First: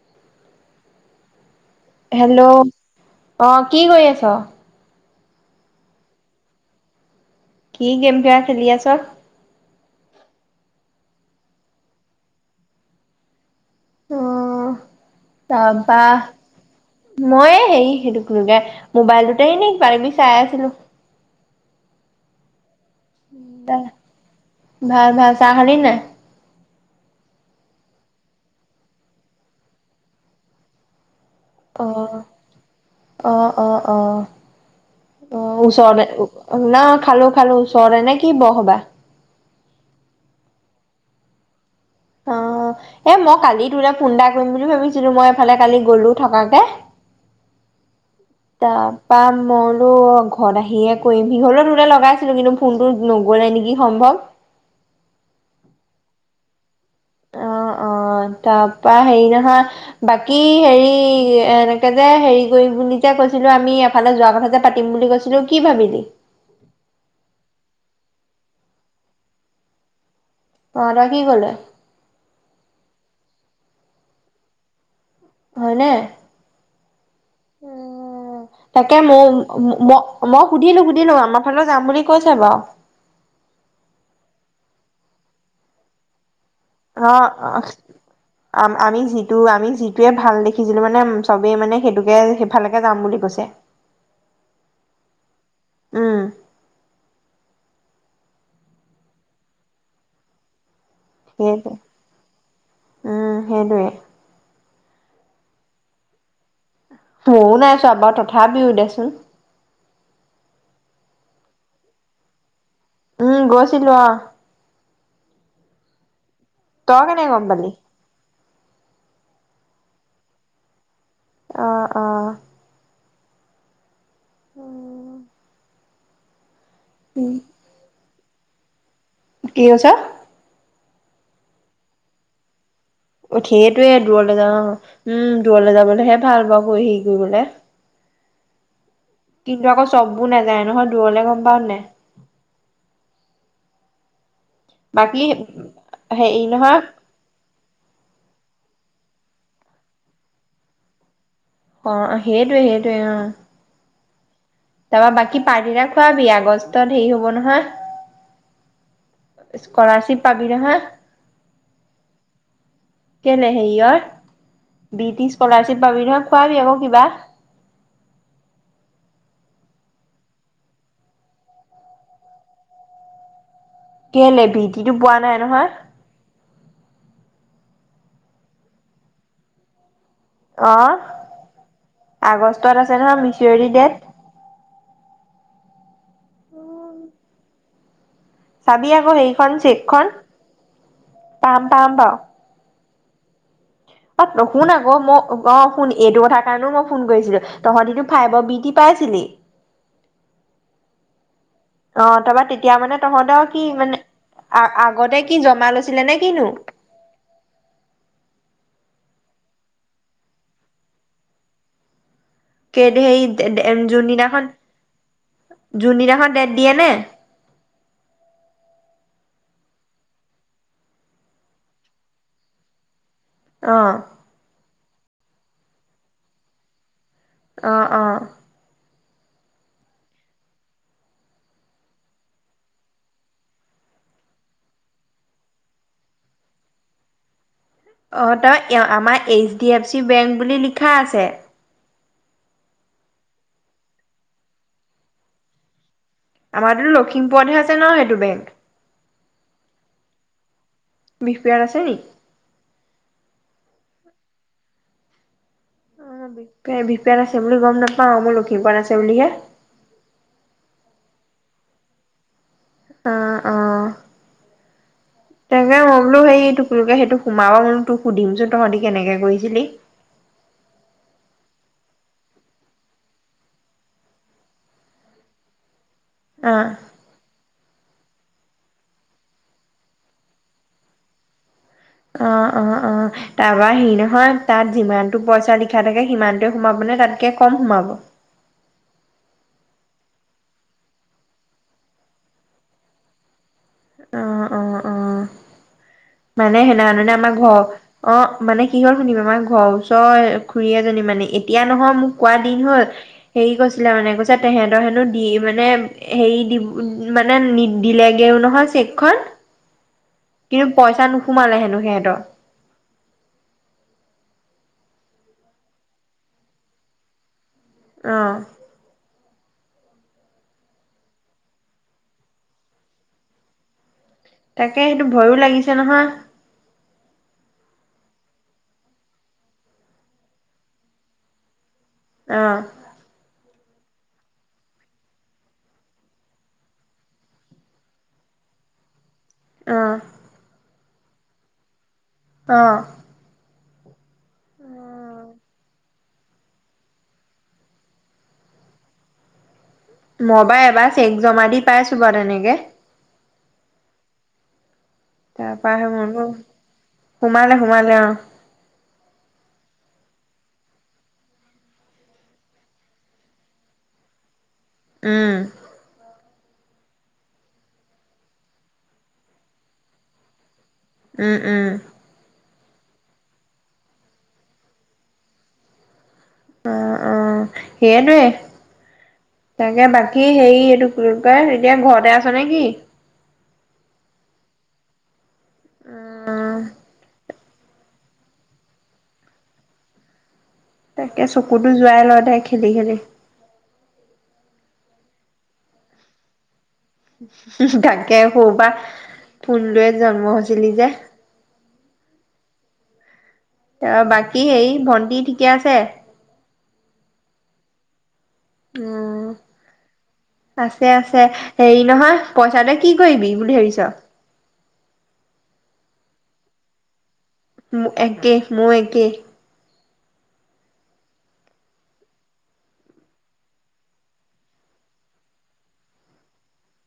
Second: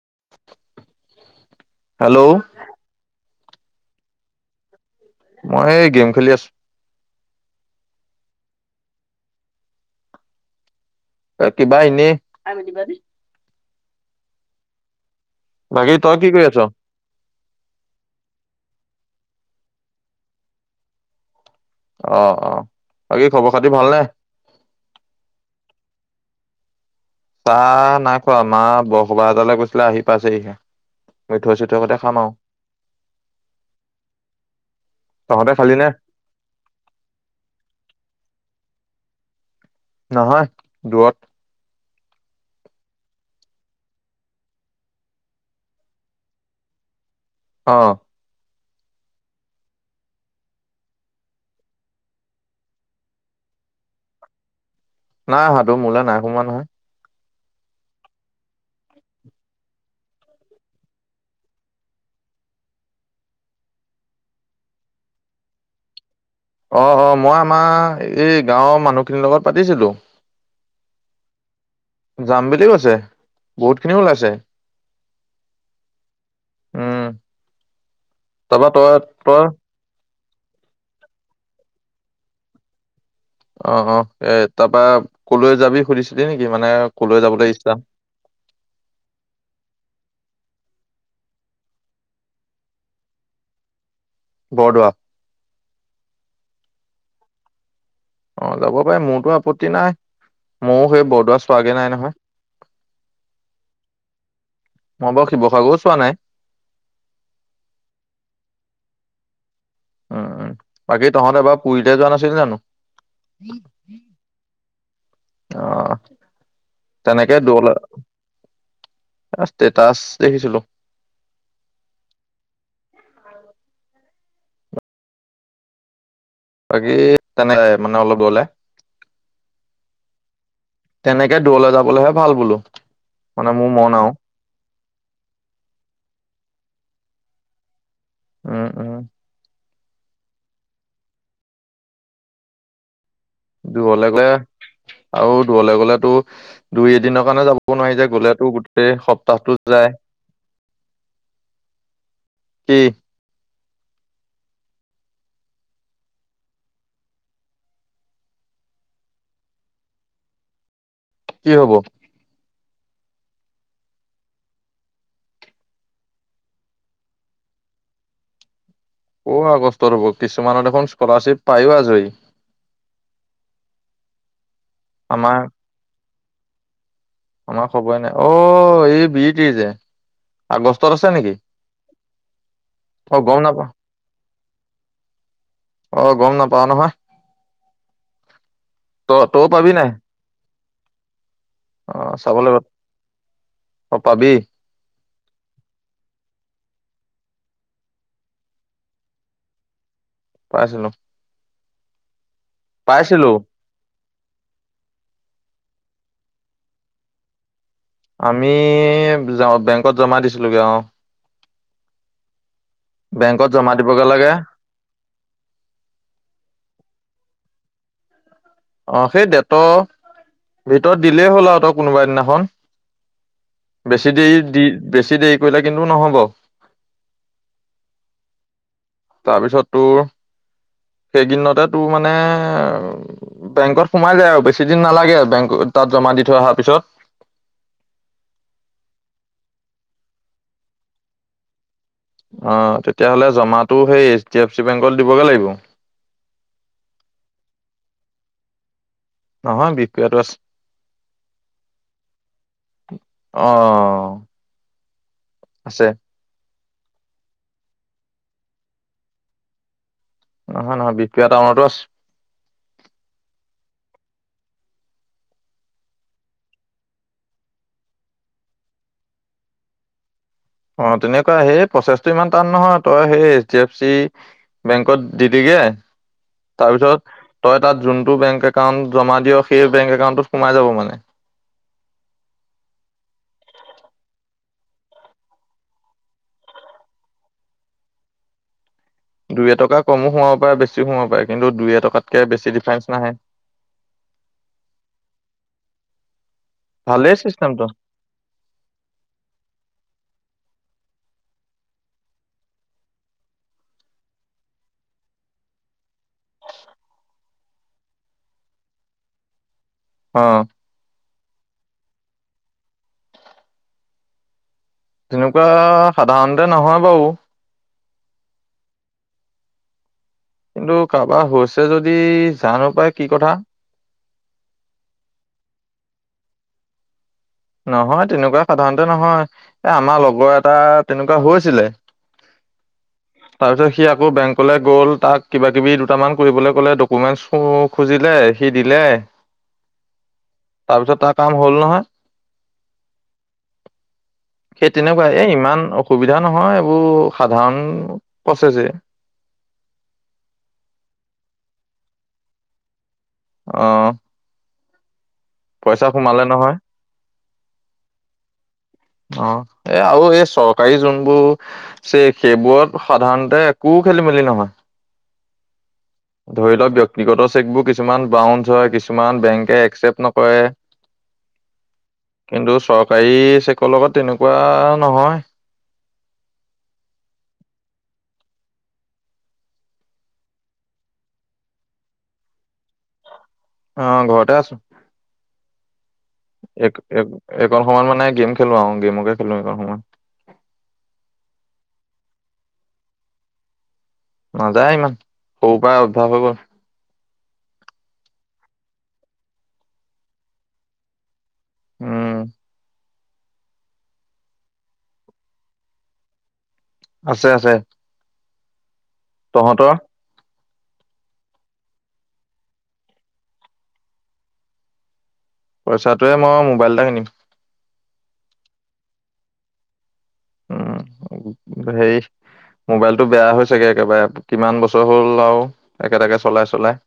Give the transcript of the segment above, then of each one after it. [inaudible] Hello অ কি কৰি আছো? মই এই গেম খেলি আছো [unintelligible] খেলি আছো অ কিবা এনেই আহ তাৰ বাকী পৰা, তই কি কৰি আছ মইয়ে হেৰি সেইটো কোগে মোবাইলটোতে এনে কিবা-কিবি চাই আছিলো। অ, অ। বাকী খবৰ খাতি ভাল, ভালনে ভাল চাহ খালি নে নাই? চাহ নাই খোৱা, মা বসবাহ এতলৈ কৈছিলে আহি পাইছেহি হে অ, অ, অ, অ, অ তহঁতে খালি নে ওচৰৰে না খালো খালো ওচৰৰে নে কি বসবা? নহয়, দূৰত আহ এ মই কালি তো ফোন এটা কৰিম বুলি ভাবিছিলো মই এফালে কালি গলো থকাকে। অ। তাৰপা মইলো ঘৰত আহিয়ে কৰিম, সিহৰো তোতে লগাইছিলো কিন্তু ফোনটো নগলে নেকি সম্ভৱ। নাই। সাধু মোলৈ নাই সোমোৱা নহয়। অ, অ, তাৰ পৰা হেৰি নহয়, বাকী হেৰি এনেকে যে হেৰি কৰিম বুলি যে কৈছিলো আমি, এফালে যোৱা কথা যে পাতিম বুলি কৈছিলো কি ভাবিলি? অ, অ, মই আমাৰ এই গাঁৱৰ মানুহ খিনিৰ লগত পাতিছিলো। [unintelligible] কি ক'লে? যাম বুলিও কৈছে, বহুত খিনিও ওলাইছে। হয়নে? উম তাৰপা তই তাকে মও, তই ' ম, মই সুধিলো -সুধিলো আমাৰ ফালেও যাম বুলি কৈছে বাৰু। অ, অ, এ', তাৰপা কলৈ যাবি সুধিছিলি নেকি? মানে কলৈ যাবলৈ অহ, ইচ্ছা আমি যিটো, আমি যিটোয়ে ভাল দেখি, দেখিছিলো মানে চবেই মানে সেইটোকে, সেইফালকে যাম বুলি কৈছে। বৰদুৱা। উম, অ, যাব পাৰে মোৰতো আপত্তি নাই, মইও, হৈ বৰদোৱা সেইটোৱে চোৱাগে নাই নহয়। উম, সেইটোৱে মই বাৰু শিৱসাগৰো চোৱা নাই। ময়ও নাই চোৱা বাৰু তথাপিও দেচোন। উম -উম বাকী তহঁত এবাৰ পুৰীতে যোৱা নাছিলি জানো? উম, গৈছিলোঁ আৰু। অহ, তেনেকে দল, পালি ষ্টেটাছ দেখিছিলো। অহ, - অহ, উম, বাকী তেনেক মানে অলপ গলে কি কৈছা? তেনেকে, দূৰলৈ যাবলৈহে ভাল বোলো। মানে মোৰ মন আও [unintelligible] ঘূৰিবলে। উম, -উম, কিন্তু, আকৌ চববোৰ নাযায় নহয় দূৰলে গম পাও নে নাই? দূৰলে গলে বাকী আৰু দূৰলে গলেতো হেৰি নহয় দুই, এদিনৰ কাৰণে যাব নোৱাৰি যে গ'লেতো গোটেই সপ, -তাতো যায়। অহ, ' সেইটোৱে কি -সেইটোৱে অহ, তাৰপা বাকী পাৰ্টি এটা খোৱাবি আগষ্টত হেৰি হব নহয়, স্কলাৰশ্বিপ পাবি নহয়? কি হব? কেলে হেৰিয়ৰ বি -টি -স্কলাৰশ্বিপ পাবি নহয় খোৱাবি আকৌ কিবা? অ', আগষ্ট ৰব, কিছুমানৰ দেখোন স্কলাৰশ্বিপ পায়ো আজৰি। কেলে বীদ, কিটো পোৱা নাই আমাৰ নহয়? আমাৰ খবৰে নাই অ', এই বি- টি যে, আগষ্টত অহ, আছে নেকি আগষ্টত আছে অ নহয় গম নাপা মিচয়ৰি ডেট। অহ, গম নাপাওঁ নহয়। চাবি ত আকৌ তইও সেইখন পাবি নাই চেকখন পাম অ চাব লাগ ত নুশুন আকৌ ম অ শুন এইটো কথাৰ কাৰণেও মই ফোন কৰিছিলো তহঁতিতো ফাইভৰ বি টি পাইছিলি পাইছিলো অ তা পা তেতিয়া মানে তহঁত পাইছিলো কি মানে আ আগতে কি জমা লৈ ছিলে কিনো আমি বেংকত জমা দিছিলোগে অ কেইদি সেই দে বেংকত দে জমা দিবগে লাগে যোনদিনাখন যোনদিনাখন ডেট দিয়ে নে অ সেই ডেটৰ ডেটত দিলেই হ'ল অহ তই কোনোবা দিনাখন অ বেছি দেৰি দি বেছি দেৰি কৰিলে কিন্তু নহব। অহ অহ। তাৰপিছত তোৰ সেইকেইদিনতে তোৰ মানে বেংকত সোমাই যায় আৰু বেছি দিন নালাগে বেংক তাত জমা দি থৈ অহাৰ পিছত! অ তই ইয়া আমাৰ H D F C bank বুলি লিখা আছে। অ তেতিয়াহ'লে জমাটো সেই এইচ ডি এফ চি বেংকলে দিবগে লাগিব? আমাৰ তো লখিমপুৰতহে আছে ন সেইটো বেংক? নহয় বিক কিয়তো আছে। বিহপিয়াত আছে নি? অ। আছে। তাকে বিহপিয়াত আছে বুলি গম নাপাও ম লখিমপুৰত আছে বুলিহে! নহয় নহয় বিহপিয়া টাউনতো আছে। অ অ তাকে মই বোলো সেই তোকে সেইটো সোমাব বোলো তোক সুধিমচোন তহঁতি কেনেকে কৰিছিলি! অ তেনেকুৱা সেই প্ৰচেছটো ইমান টান নহয় তই সেই এইচ ডি এফ চি বেংকত দি দেগে অ', তাৰপিছত তই তাত জুনত বেংক একাউণ্ট জমা দিয় সেই বেংক একাউণ্টটোত সোমাই যাব মানে। অ অ অ তাৰপৰা হেৰি নহয় তাত যিমানটো পইচা লিখা থাকে সিমানটোৱে সোমাব নে তাতকে কম সোমাব? দুই টকা কমো সোমাব পাৰে বেছিও সোমাব পাৰে কিন্তু দুই এটকাতকে বেছি ডিফাৰেন্ঞ্চ নাহে। অ', অ', অ'। মানে সেনা নানে ভালেই আমাৰ ঘৰ চিষ্টেমটো অ মানে কি হল শুনিব আমাৰ ঘৰ ওচৰ খুৰী এজনী মানে এতিয়া নহয় মোক কোৱা দিন হ'ল হেৰি কৈছিলে মানে কৈছে তেহেঁতৰ হেনো দি মানে হেৰি দি মানে নি দিলেগেও নহয় চেকখন! অ। ছা নোসুমালে হেনো সিহঁতৰ। তেনেকুৱা সাধাৰণতে নহয় বাও অহ। কিন্তু কাৰোবাৰ হৈছে যদি জানো পাই কি কথা! তাকে সেইটো ভয়ো লাগিছে নহয়! নহয় তেনেকুৱা সাধাৰণতে নহয় এ আমাৰ লগৰ এটা তেনেকুৱা হৈছিলে। আহ। তাৰপিছত সি আকৌ বেংকলে গ'ল তাক কিবা কিবি দুটামান কৰিবলে ক'লে ডকমেণ্টচ সমূহ খুজিলে সি দিলে আহ। তাৰপিছত তাৰ কাম হ'ল নহয়। আহ। সেই তেনেকুৱা এ ইমান অসুধা সুবিধা নহয় এইবোৰ সাধাৰণ প্ৰচেছ হে। মই বা এবাৰ চেক জমা দি পাইছোঁ বাৰু তেনেকে। আহ। তাৰ পৰা হে সোমাব নহয় সোমালে সোমালে অ। অ এই আৰু এই চৰকাৰী যোনবোৰ চেক সেইবোৰত সাধাৰণতে একো খেলি মেলি নহয়। উম। ধৰি লওক ব্যক্তিগত চেকবোৰ কিছুমান বাউঞ্চ হয় কিছুমান বেংকে একচেপ্ট নকৰে উম উম। কিন্তু চৰকাৰী চেকৰ লগত তেনেকুৱা নহয়। অ অ সেইয়াটোয়ে তাকে বাকী হেৰি এইটো এতিয়া ঘৰতে আছা নে কি অ ঘৰতে আছোঁ অ', এক এক এইকণ সময়ত মানে গেম খেলো আৰু গেমকে খেলো এইকণ সময় তাকে চকুতো যোৱাই ল দে খেলি খেলি নাযায় ইমান সৰু পৰা অভ্যাস হৈ গ'ল হোম তাকে সৰু পৰা ফোন লয়ে জন্ম হৈছিলি যে উম ত বাকী হেই ভন্টি ঠিকে আছে আছে আছে উম। তহঁতৰ আছে আছে হেৰি নহয় পইচা তই কি কৰিবি বুলি ভাবিছ পইচাটোৱে মই মোবাইল এটা কিনিম উম একে মও একে উম হে মোবাইলটো বেয়া হৈছেগে একেবাৰে কিমান বছৰ হ'ল আৱ একেটাকে চলাই চলাই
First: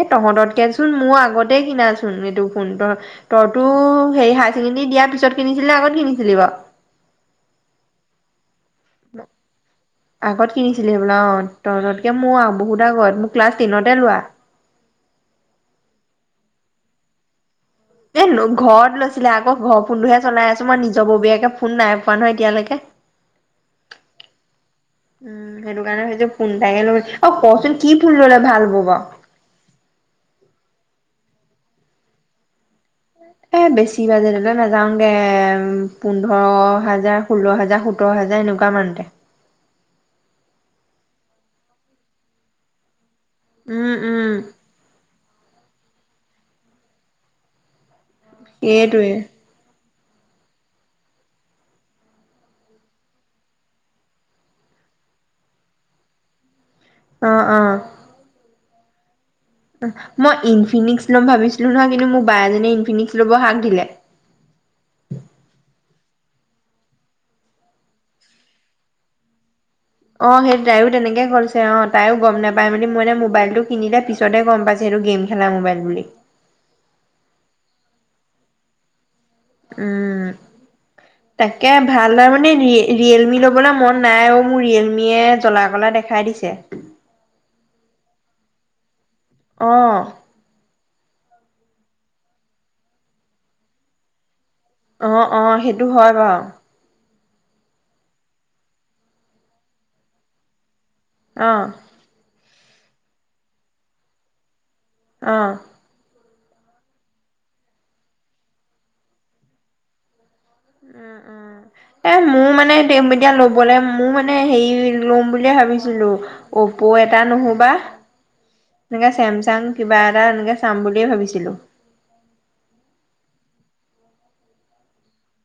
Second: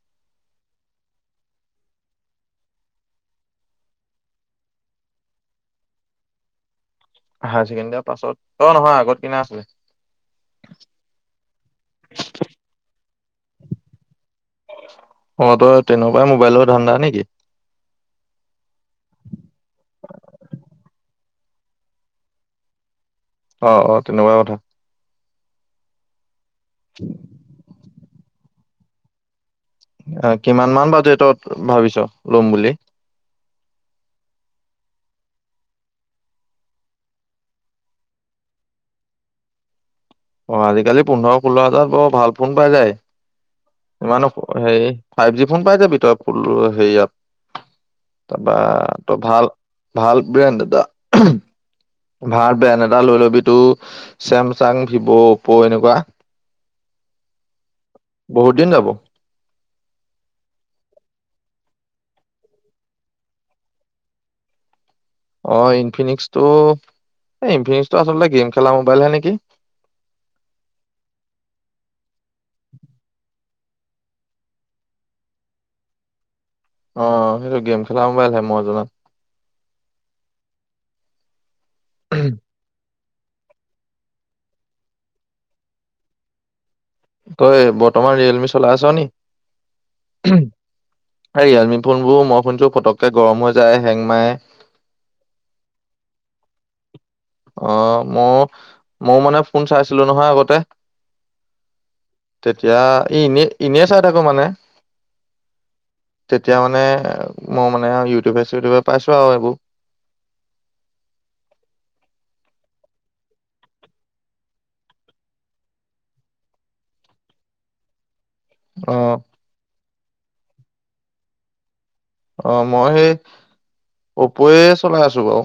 এ তহঁততকেচোন মোৰ আগতে কিনাচোন এইটো ফোন ত তইতো হেৰি হায় ছেকেণ্ডৰী দিয়াৰ পিছত কিনিছিলি আগত কিনিছিলি বাৱ হায় ছেকেণ্ডিৰ পাছত অ নহয় আগত কিনা আছিলে আগত কিনিছিলি হবলা অ তহঁততকে মোৰ বহুত আগত মোৰ ক্লাছ টেনতে লোৱা ধণ্ডা নেকি এ ঘৰত লৈছিলে আকৌ ঘৰৰ ফোনটোহে চলাই আছো মই নিজৰ ববীয়াকে ফোন নাই পোৱা নহয় এতিয়ালৈকে আহ অ তেনেকুৱা কথা উম সেইটো কাৰণে হয়তো ফোন তায়ে লৈ অ কচোন কি ফোন ললে ভাল হ'ব বাৱ আহ, কিমান মান বাজেটত ভাবিছ লম বুলি এ বেছি বাজেটলে নাযাওঁগে পোন্ধৰ হাজাৰ ষোল্ল হাজাৰ সোতৰ হাজাৰ এনেকুৱা মানতে অ আজিকালি পোন্ধৰ ষোল্ল হাজাৰ বৰ ভাল ফোন পাই যায় উম উম ইমানো হেৰি ফাইভ জি ফোন পাই যাবি পোন্ধৰ সেইয়াত তাৰপা সেইটোৱে তো ভাল। ভাল ব্ৰেণ্ড এটা। ভাল ব্ৰেণ্ড এটা লৈ ল'বি তইও চেমচাং, ভিভ', অপ্প' এনেকুৱা। অ' অ'। [inaudible] মই ইনফিনিক্স লম ভাবিছিলো নহয়, কিন্তু মোক বা এজনীয়ে ইনফিনিক্স লব হাক দিলে। অ' ইনফিনিক্সটো, এই ইনফিনিক্সটো আচলতে গেম খেলা মবাইলহে নেকি। অ সেই তাইও তেনেকে কৈছে তিনিটাৰ পিছতহে গম পাইছো সেইটো গেম খেলা মোবাইল বুলি। অ সেইটো গেম খেলা মোবাইলহে মই জনাত। উম। তাকে ভাল মানে ৰিয়েলমি লবলৈ মন নাই অ' মোৰ ৰিয়েলমিয়ে জ্বলা কলা দেখাই দিছে। তই বৰ্তমান ৰিয়েলমি চলাই আছ নি। অ'। ৰিয়েলমি ফোন বোৰ মই শুনিছো পটককে গৰম হৈ যায়, হেং মাৰে। অ' অ' সেইটো হয় বাৰু। অ' মই মইও মানে ফোন চলাইছিলো নহয় আগতে। অ'। তেতিয়া ই এনে, এনে চাই থাকো মানে। অঁ। তেতিয়া মানে, মই মানে ইউটিউবে চিউটিউবে পাইছো আৰু এইবোৰ। উম উম, এ মোৰ মানে এতিয়া লবলৈ মোৰ মানে হেৰি লম বুলিয়ে ভাবিছিলো অপ' এটা নহোবা। অ এনেকা চেমচাং। কিবা এটা এনেকে চাম বুলিয়ে ভাবিছিলো। অ' মই সেই অপ'য়ে চলাই আছো বাৰু।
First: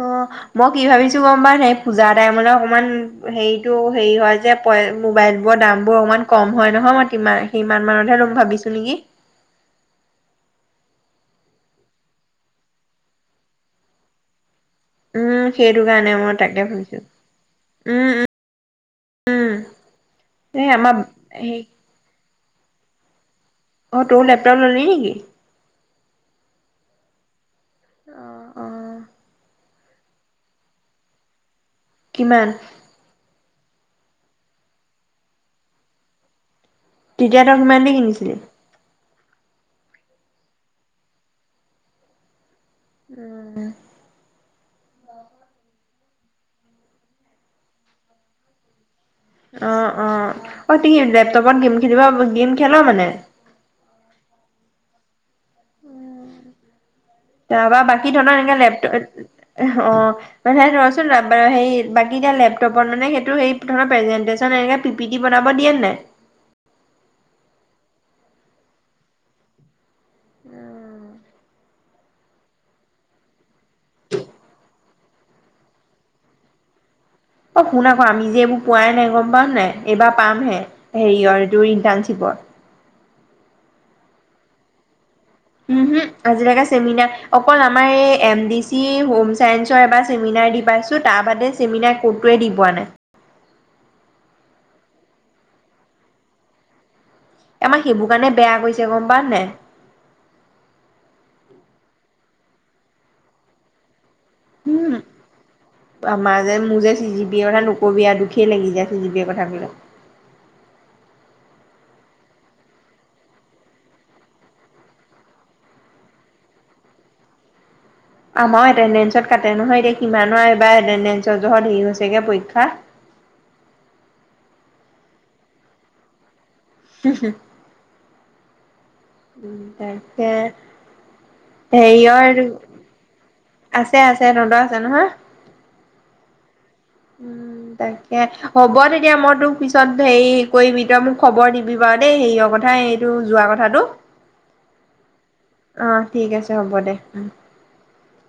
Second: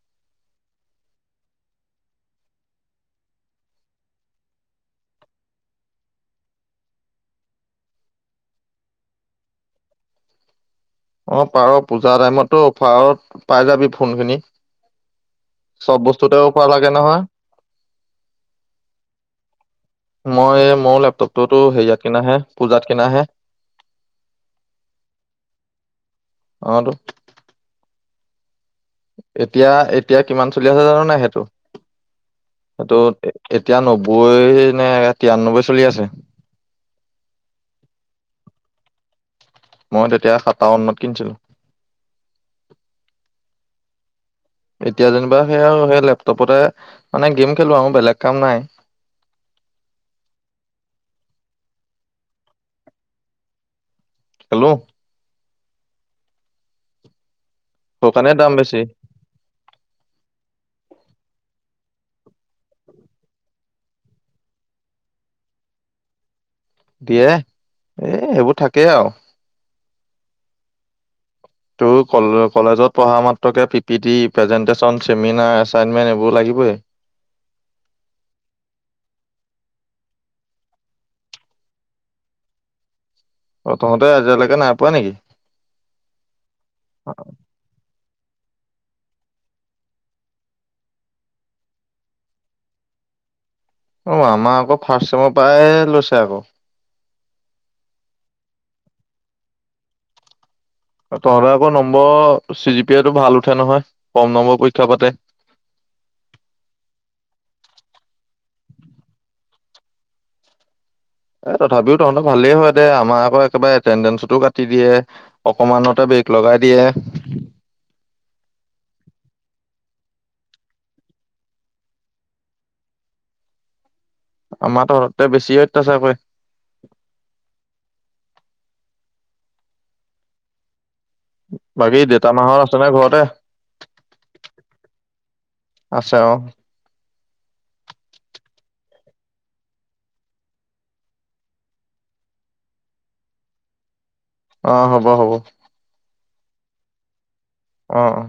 অ' মই কি ভাবিছো গম পাইচা এ পূজা টাইমলৈ অকমান হেৰিতটো হেৰি হয় যে পৰে মোবাইলবোৰ দামবোৰ অকমান কম হয় নহয় মই সিমান মানতহে লম ভাবিছো নেকি। অ' পাৰ পূজাৰ টাইমতো অফাৰত পাই যাবি ফোন খিনি। উম্ সেইটো চব কাৰণে বস্তুতে মই তাকে অফাৰ লাগে ভাবিছো নহয় উম, উম, উম। মই এই আমাৰ মোৰ লেপটপ হেৰি টোওতো হেৰিয়াত কিনি পূজাত কিনাহে। অ' তোৰ লেপটপ ললি নেকি? অ' টো। অ'। অ'। এতিয়া, এতিয়া কিমান চলি আছে জানা নাই সেইটো। কিমান? সেইটো এতিয়া নব্বৈ নে তিৰান্নব্বৈ চলি আছে। তেতিয়া তই কিমান দি কিনিছিলি? মই তেতিয়া সাতাৱন্নত কিনিছিলো। উম। এতিয়া যেনিবা সেয়া আৰু সেই লয়। লেপটপতে মানে গেম খেলো আৰু বেলেগ কাম নাই অ অ অ তুমি লেপটপত গেম খেলিব গেম খেল মানে খেলো তাৰপৰা সৌ বাকী কাৰণে ধৰণৰ দাম এনে বেছি লেপটপ অ মানে ধৰাচোন হ বাকী এতি লেপটপত মানে সেইটো প্ৰেজেটন এনে পি পিটি বনাব দিয়ে নাই? দিয়ে এ সেইবোৰ থাকেই আৰু উম তোৰ ক কলেজত পঢ়া মাত তই কা P PPT presentation seminar assignment এইবোৰ লাগিবেই। অ শুন আকৌ আমি যে এইবোৰ পোৱাই নাই গম পাও নাই এইবাৰ পামহে হেৰিৰ এইটো ইণ্টাৰ্ণশ্বিপত। অ তহঁতে এতিয়ালৈকে নাই পোৱা নেকি? উম হুম আজিলৈকে চেমিনাৰ অকল আমাৰ এই এম ডি দিম হোম চায়ন্সৰ এবাৰ চেমিনাৰ দি পাইছো তাৰ বাদে চেমিনাৰ ক'তোৱে দি পোৱা নাই। অ আমাৰ আকৌ ফাৰ্ষ্ট চেমৰ পাই লৈছে আকৌ। আমাৰ সেইবোৰ কাৰণে বেয়া কৰিছে গম পাওঁ নে নাই? তহঁতে আকৌ number C G P I টো ভাল উঠে নহয় কম নম্বৰ পৰীক্ষা উম পাতে আমাৰ যে মোৰ যে চি জি বি ৰ হে নু কবিয়া দুখেই লাগি যায় চি জি পিৰ কথা বিলাক এ তথাপিও তহঁতৰ ভালেই হয় দে আমাৰ আকৌ একেবাৰে এটেনডেঞ্চতো কাটি দিয়ে অকমানতে ব্ৰেক লগাই দিয়ে। আমাৰ এটেণ্ডেঞ্চত কাটে নহয় এতিয়া কিমানৰ এইবাৰ এটেডেঞ্চৰ জহত হেৰি হৈছেগে পৰীক্ষা। আমাৰ তহঁতকে বেছি অত্যাচাৰ কৰে। হু হু উম উম তাকে বাকী দেউতা হেৰিয়ৰ মাহত আছে নে ঘৰতে আছে আছে তহতৰ আছে নহয়। আছে অ উম তাকে হ'ব তেতিয়া মই তোক পিছত হেৰি কৰিবি তই মোক খবৰ দিবি বাৰু দেই হেৰিয়ৰ কথা সেইটো যোৱা কথাটো অ হ'ব হ'ব অ ঠিক আছে হ'ব দে অ অ